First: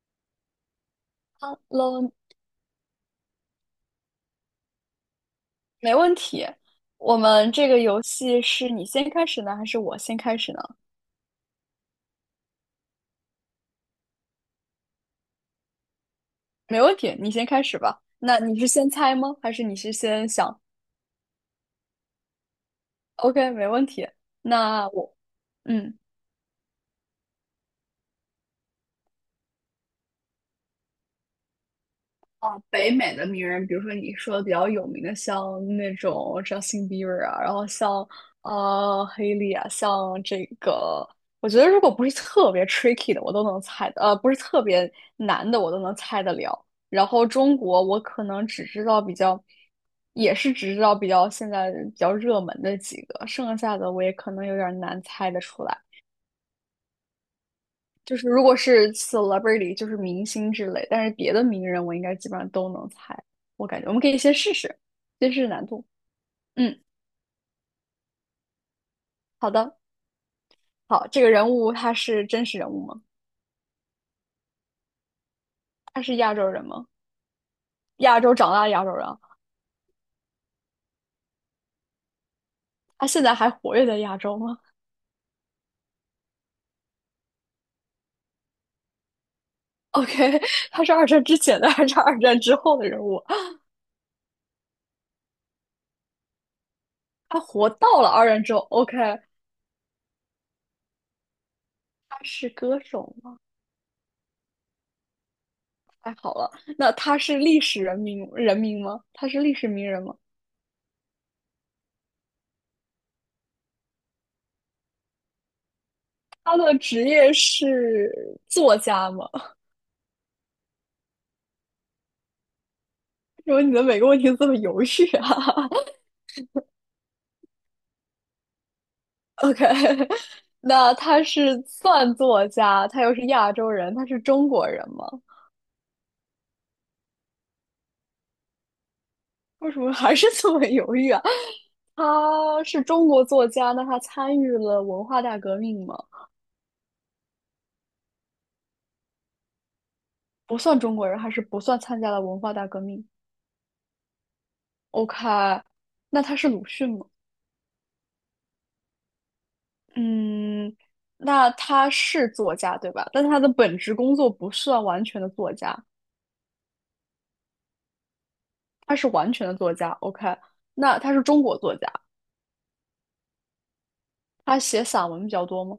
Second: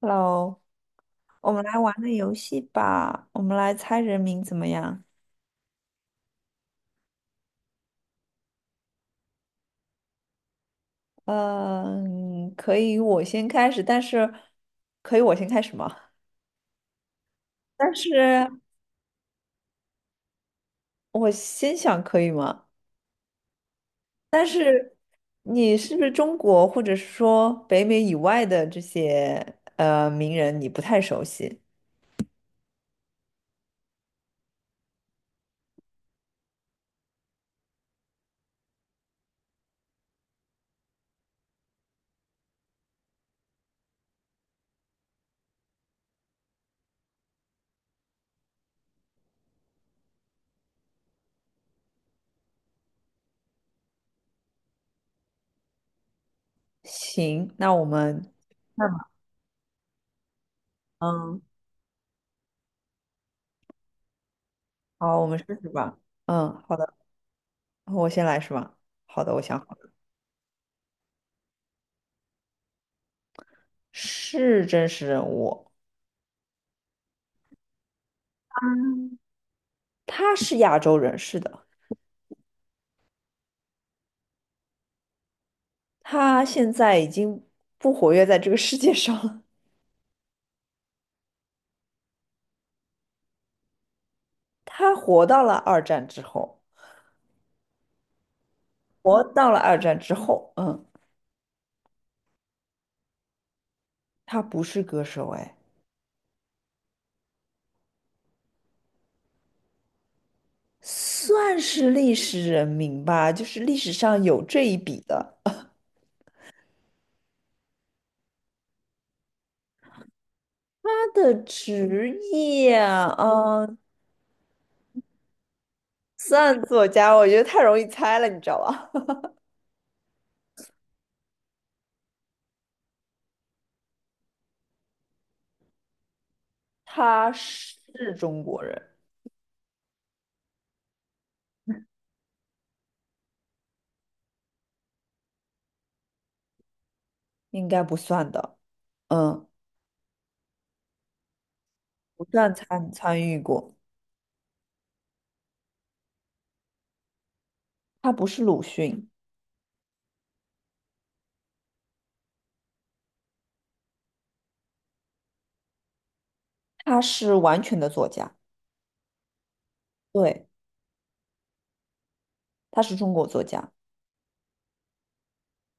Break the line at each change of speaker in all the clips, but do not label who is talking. Hello，我
哈
们来玩个
喽，
游戏吧，我们来猜人名怎么样？
没问题。我们这个游戏是你先开始呢，还是我先开始呢？
嗯，可以，我先开始，可以我先开始吗？
没问题，你先开始
但
吧。那
是
你是先猜吗？还是你是先想
我先想可以吗？
？OK，没问题。
但
那
是
我，
你是
嗯。
不是中国或者是说北美以外的这些名人你不太熟悉？
啊，北美的名人，比如说你说的比较有名的，像那种 Justin Bieber 啊，然后像黑莉啊，像这个，我觉得如果不是特别 tricky 的，我都能猜的，不是特别难的，我都能猜得了。然后中国，我可能只知道比较，也是只知道比较现在比较热门的几个，剩下的我也可能有点难猜得出来。
行，那我
就是
们
如果
那
是
么
celebrity，就是明星之类，但是别
嗯，
的名人我应该基本上都能猜。我感觉我们可以先试试，
好，我
先
们
试
试
试难
试
度。
吧。嗯，好
嗯，
的，我先来是吧？好的，我
好
想好
的，
了，
好，这个人物他是真实人物吗？
是真实人物。
他是亚洲人吗？亚洲长大的亚洲人啊，
嗯。他是亚洲人，是的，
他现在还活跃在亚洲吗
他现在已经不活跃在这个世界上了。
？OK，他是二战之前的还是二战之后的人物啊？
他活到了二战之后，
他活到了二战之后，OK，
活到了二战之后，嗯，
他是歌手吗？
他不是歌手，哎，
太好了，那他是历史人名吗？他是历史名人吗？
算是历史人名吧，就是历史上有这一笔的。
他的职业是作家吗？
他的职业，
因为什么你
嗯，
的每个问题都这么犹豫啊
算作家，我觉得太容易猜了，你知道吧？
？OK，那他是算作家，他又是亚洲人，他是中国人吗？
他是中国人，
为什么还是这么犹豫啊？他是中国作家，那他参与了文化大革命吗？
应该不算的，嗯，
不算中国人，还是不算参加了
不
文化
算
大革
参
命
参与过，
？OK，那他是鲁迅吗？
他不是鲁迅。
嗯，那他是作家对吧？但他的本职工作不算完全的作家。
他是完全的作家，
他是完全的作家，OK，
对，
那他是中国作家，
他是中国作家，
他写散文比较多吗？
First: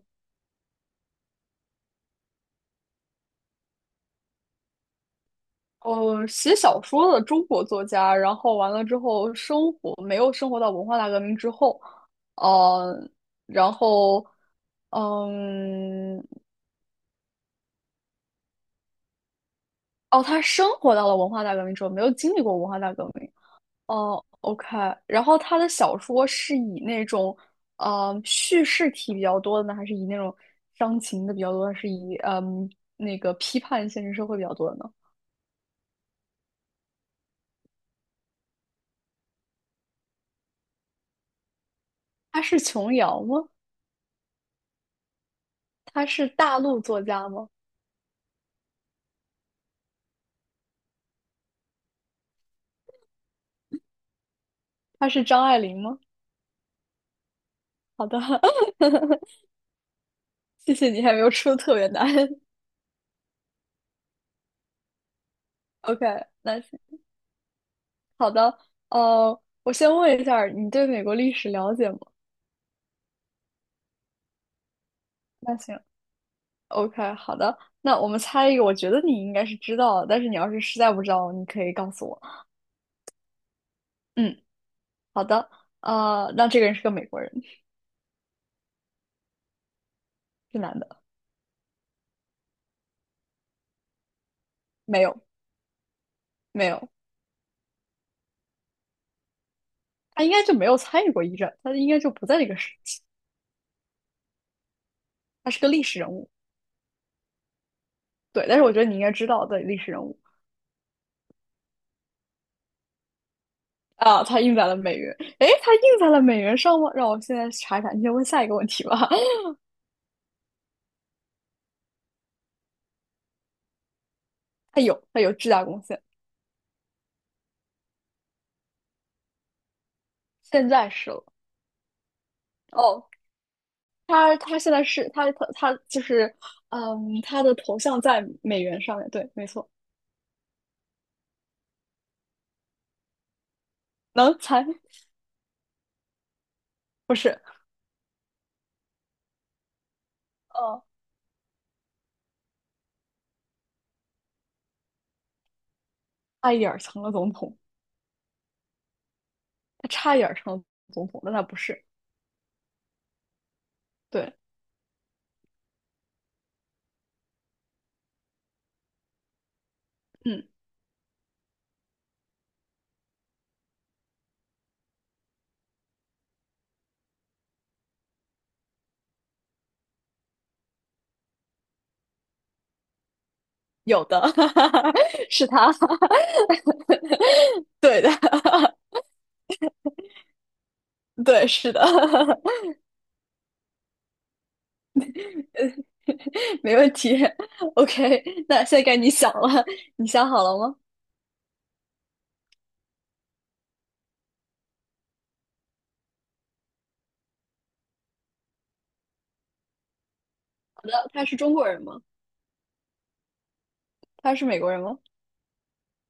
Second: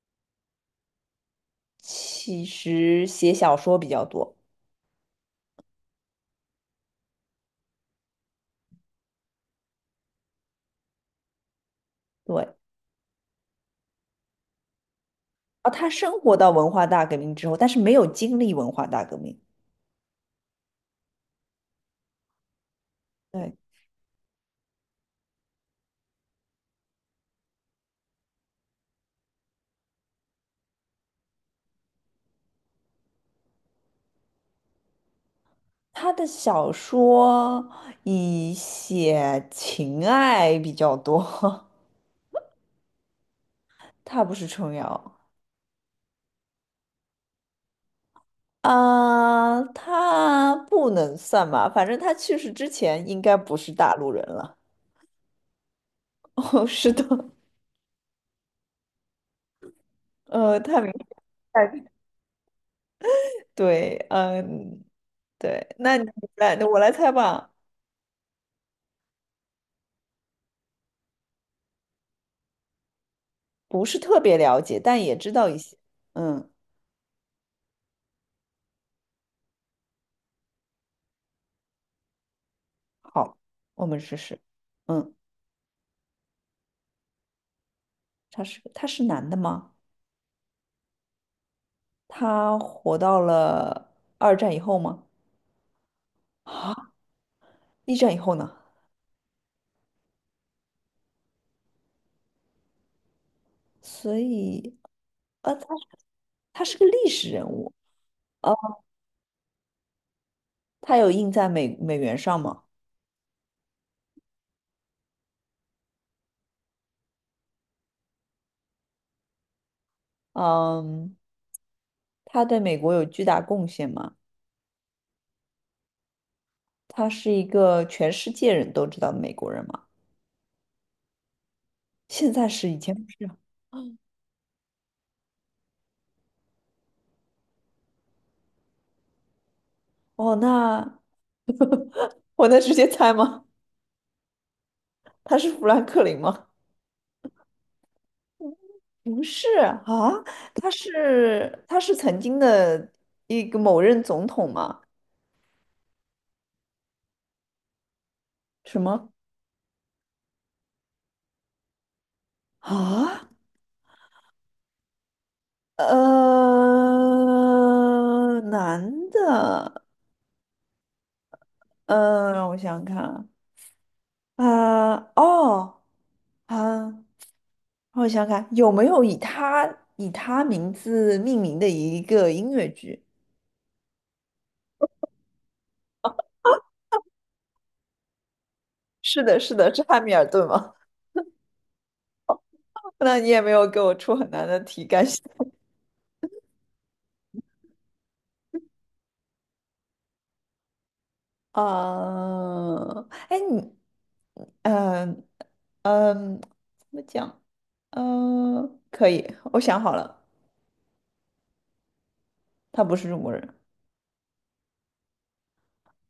其实写小说比较多，
写小说的中国作家，然后完了之后生活没有生活到文化大革命之后，
对。
呃，然后，
然他生
嗯，
活到文化大革命之后，但是没有经历文化大革命。
哦，他生活到了文化大革命之后，没有经历过文化大革命，
对，
哦，OK，然后他的小说是以那种，叙事体比较多的呢，还是以那种伤情的比较多，还是以那个批判现实社会比较多的呢？
他的小说以写情爱比较多，
他是琼瑶吗？
他不是琼瑶。
他是大陆作家吗？
啊，他不能算吧，反正他去世之前应该不是大陆人了。
他是张爱玲吗？
哦，是的，
好的，谢
他
谢
明
你还没有出特别
白，
难。
对，嗯，对，那
OK，
你来，
那
我
行，
来猜吧。
好的，我先问一下儿你对美国历史了解吗？
不是特别了解，但也知道
那
一些。
行。
嗯，
OK，好的，那我们猜一个，我觉得你应该是知道的，但是你要是实在不知道，你可以告诉我。
好，我们试试。
嗯，
嗯，
好的，那这个人是个美国人，
他是男的吗？
是男的，
他活到了二战以后
没
吗？
有，没有，
啊，一战以后呢？
他应该就没有参与过一战，他应该就不在这个时期，
所以，
他
呃，
是个
他
历
是
史人物，
他是个历史人物。
对，
呃，
但是我觉得你应该知道的历史人物
他有印在美元上吗？
啊，他印在了美元，诶，他印在了美元上吗？让我现在查一查，你先问下一个问题吧。
嗯，他对美国有巨大贡献吗？
他有，他有巨大贡献，
他是一个全世界人都知道的美国人吗？
现在是了。
现在是以前不
哦，
是。
他现在是他就是，嗯，他的头像在美元上面，对，没错，
哦，那 我能直接猜吗？
能才
他是富兰克林吗？
不是，
不是啊，他
呃，
是他是曾经的一个某任总统吗？
差一点儿成了总统，
什么
他差一点儿成了总统，但他不是，
啊？
对，
男的，
嗯，
嗯、让我想想看啊，哦，啊，让我想想看，有没有以他名字命名的一个音乐剧？
有的，是他，对的，
是的，是的，是汉密尔顿吗？
对，是的，
那你也没有给我出很难的题，感谢。
没问题，OK，那现在该你想了，你想好了吗？
啊，哎，你，嗯怎么讲？嗯，可以，我想好了，
好的，他是中国人吗？
他不是中国人，
他是美国人吗？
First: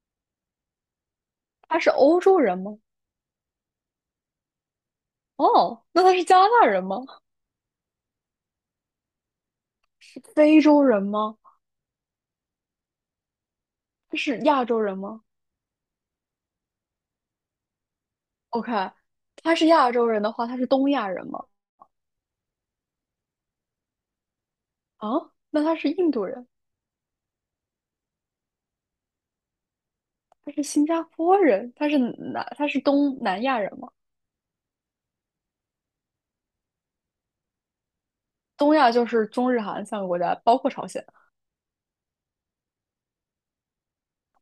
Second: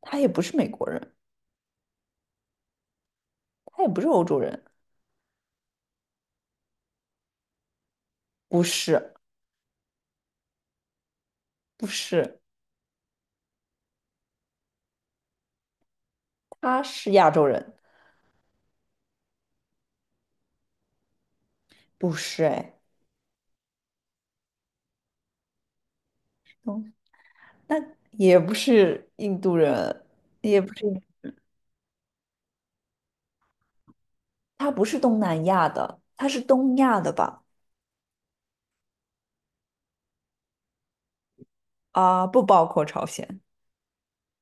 他也不是美国人，
他是欧洲人吗？
他也不是欧洲人，
哦，那他是加拿大人吗？
不是，
是非洲人吗？
不是，
他是亚洲人吗？
他是亚洲人，
OK，他是亚洲人的话，他是东亚人吗？
不是，哎，
啊，那他是印度人，
嗯，那也不是印度人，
他
也
是
不
新
是
加
印，
坡人，他是南，他是东南亚人吗？
他不是东南亚的，他是东亚的吧？
东亚就是中日韩三个国家，包括朝鲜，
啊，不包括朝鲜，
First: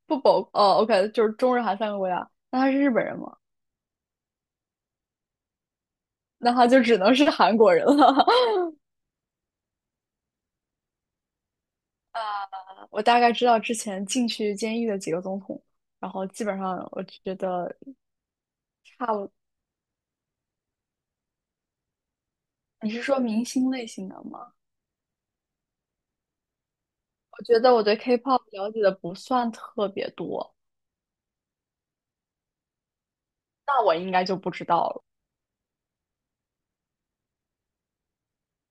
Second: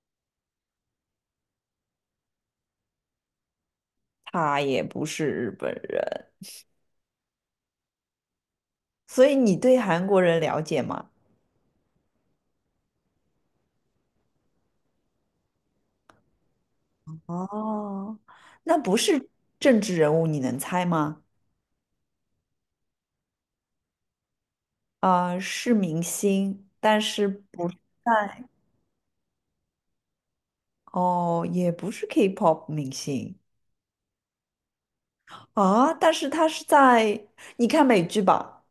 不包，哦，OK，就是中日韩三个国家。那他是日本人吗？
他也不是日本人。
那他就只能是韩国人了。
所以你对韩国人了解吗？
我大概知道之前进去监狱的几个总统，然后基本上我觉得
哦，那不
差
是
不。
政治人物，你能猜吗？
你是说明星类型的吗？
啊、是明星，但是
我觉
不
得
是
我对 K-pop
在
了解的不算特别多，
哦，也不是 K-pop 明星
那我应该就不知道了。
啊，但是他是你看美剧吧？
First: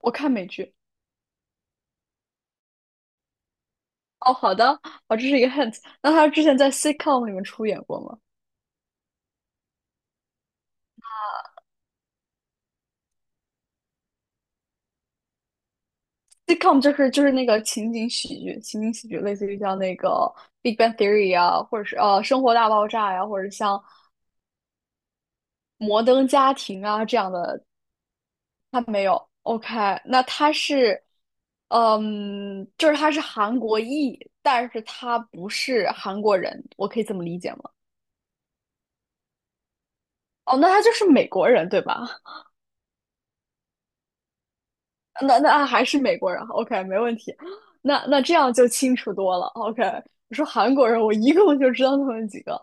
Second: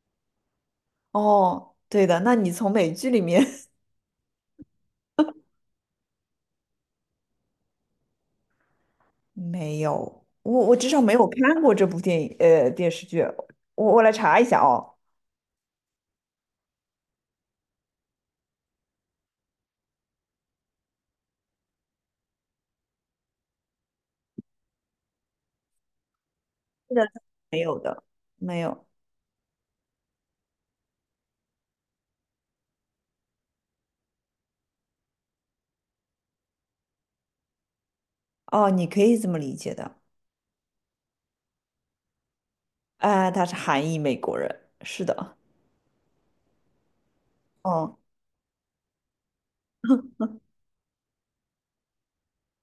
我看美剧。
哦，对的，那你从美剧里面
哦，好的，哦，这是一个 hint。那他之前在 sitcom 里面出演过吗
没有，我至少没有看过这部电视剧，我来查一下哦，
？sitcom 就是那个情景喜剧，情景喜剧类似于像那个《Big Bang Theory》啊，或者是《生活大爆炸》呀，或者像《摩登家庭》
是的，
啊这样
没
的。
有的，没
他
有
没有。OK，那他是，嗯，就是他是韩国裔，但是他不是韩国人，我可以这么理解吗？
哦，你可以这么理解的。
哦，那他就是美国人，对吧？
哎，她是韩裔美国人，是的，
那那还是美国人，OK，没问题。
嗯，
那那这样就清楚多了，OK。我说韩国人，我一共就知道他们几个，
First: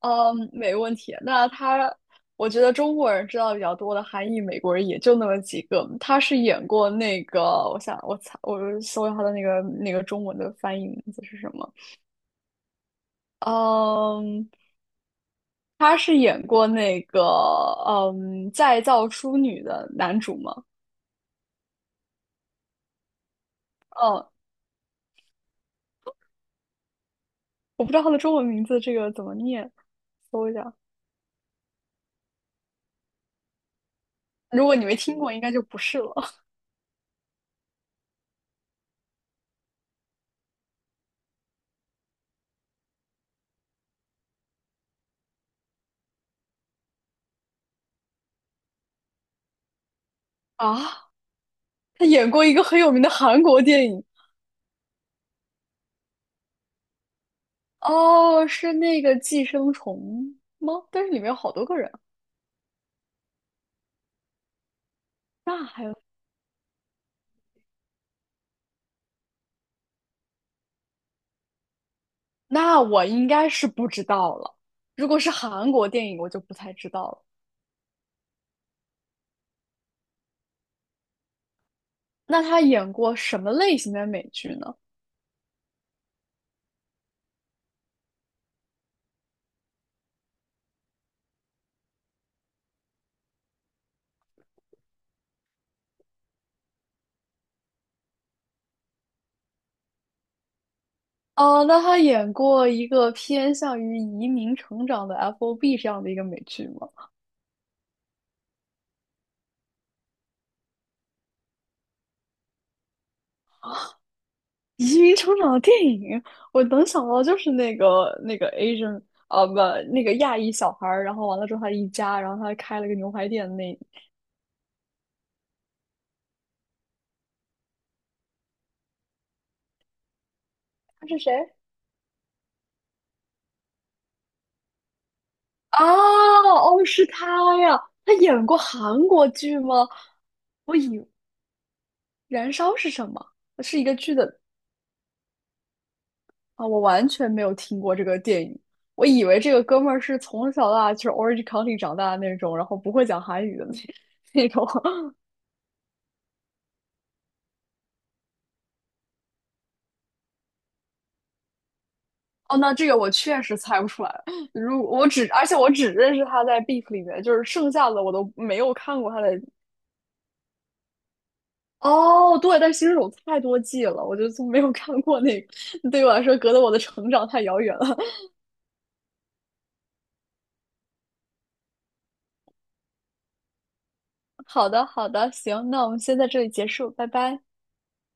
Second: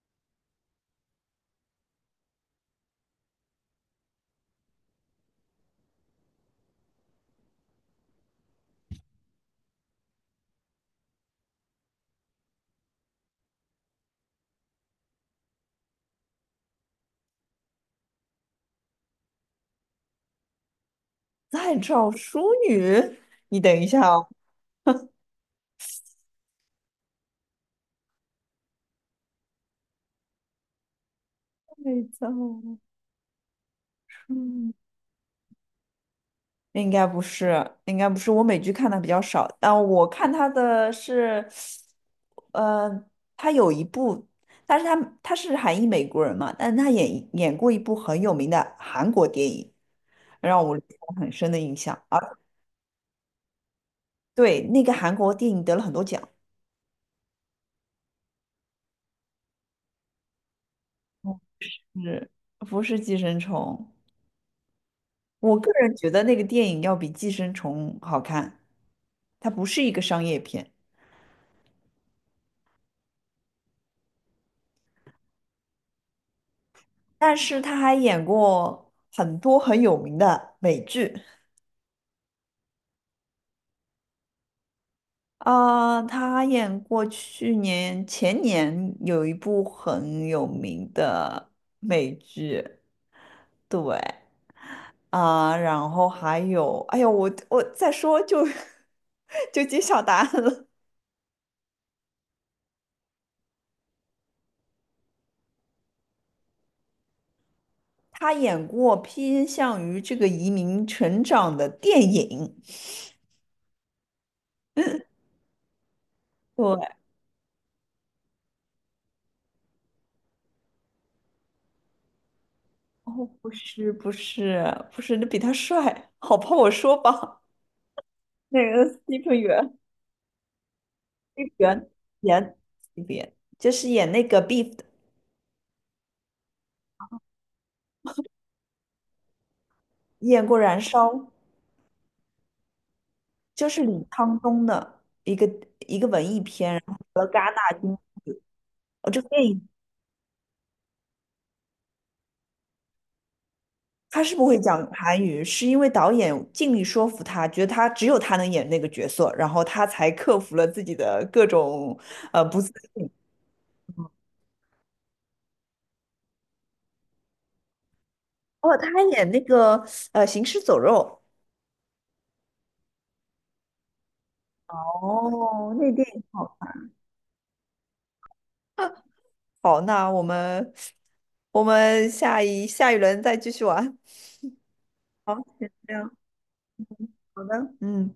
嗯，没问题。那他，我觉得中国人知道比较多的韩裔美国人也就那么几个。他是演过那个，我想我猜，我搜一下他的那个中文的翻译名字是什么？嗯，他是演过那个再造淑女的男主吗？
在找淑女，你等一下
嗯，
哦，
我不知道他的中文名字这个怎么念，搜一下。
再造淑
如
女
果你没听过，应该就不是了
应该不是，应该不是，我美剧看的比较少，但我看她的是，呃，她有一部，但是她是韩裔美国人嘛，但是她演过一部很有名的韩国电影，让我留
啊。
下很深的印象，
他
啊，
演过一个很有名的韩国电影，
对，那个韩国电影得了很多奖，
哦，是那个《寄生虫》吗？但是里面有好多个人。
是不是《寄生虫》？我
那
个
还
人
有，
觉得那个电影要比《寄生虫》好看，它不是一个商业片，
那我应该是不知道了。如果是韩国电影，我就不太知道了。
但是他还演过很多很有名的美剧
那他演过什么类型的美剧呢？
啊，他还演过去年前年有一部很有名的美剧，对啊，然后还有，哎呦，我再说就 就揭晓答案了，
哦，那他演过一个偏向于移民成长的 FOB 这样的一个美剧吗？
他演过偏向于这个移民成长的电影。
移民成长的电影，我
对，
能想到就是那个 Asian 啊，不，那个亚裔小孩儿，然后完了之后他一家，然后他开了个牛
哦，
排店
不
那，
是不是不是，你比他帅，好怕我说吧。那个 s t e p h 元 s
他是谁？
p h 元演 s t 就是演那个 Beef 的，
啊，哦，是他呀，他演过韩国剧吗？
演过
我
《燃
以
烧》，
《燃烧》是什么？
就
是
是
一
李
个剧
沧
的
东的一个文艺
啊，我
片，
完
和
全没
戛
有
纳
听过
金。
这个电影，我
哦，这
以
个
为
电
这个
影
哥们儿是从小到大就是 Orange County 长大的那种，然后不会讲韩语的那
他是 不
那
会
种。
讲韩语，是因为导演尽力说服他，觉得他只有他能演那个角色，然后他才克服了自己的各种
哦，
不自。
那这个我确实猜不出来。如我只，而且我只认识他在 Beef 里面，就是剩下的我都没有
哦，他
看
还
过他的。
演那个《行尸走肉》。
哦，对，但新手太多季了，我就从没有看过那
哦，那
个，对于
电
我
影。
来说隔
好。
得我的成长太遥远了。
好，那我们下一轮再继续玩。
好的，好的，
好，
行，
先
那我
这
们
样，
先在这里结束，拜拜。
好的，嗯。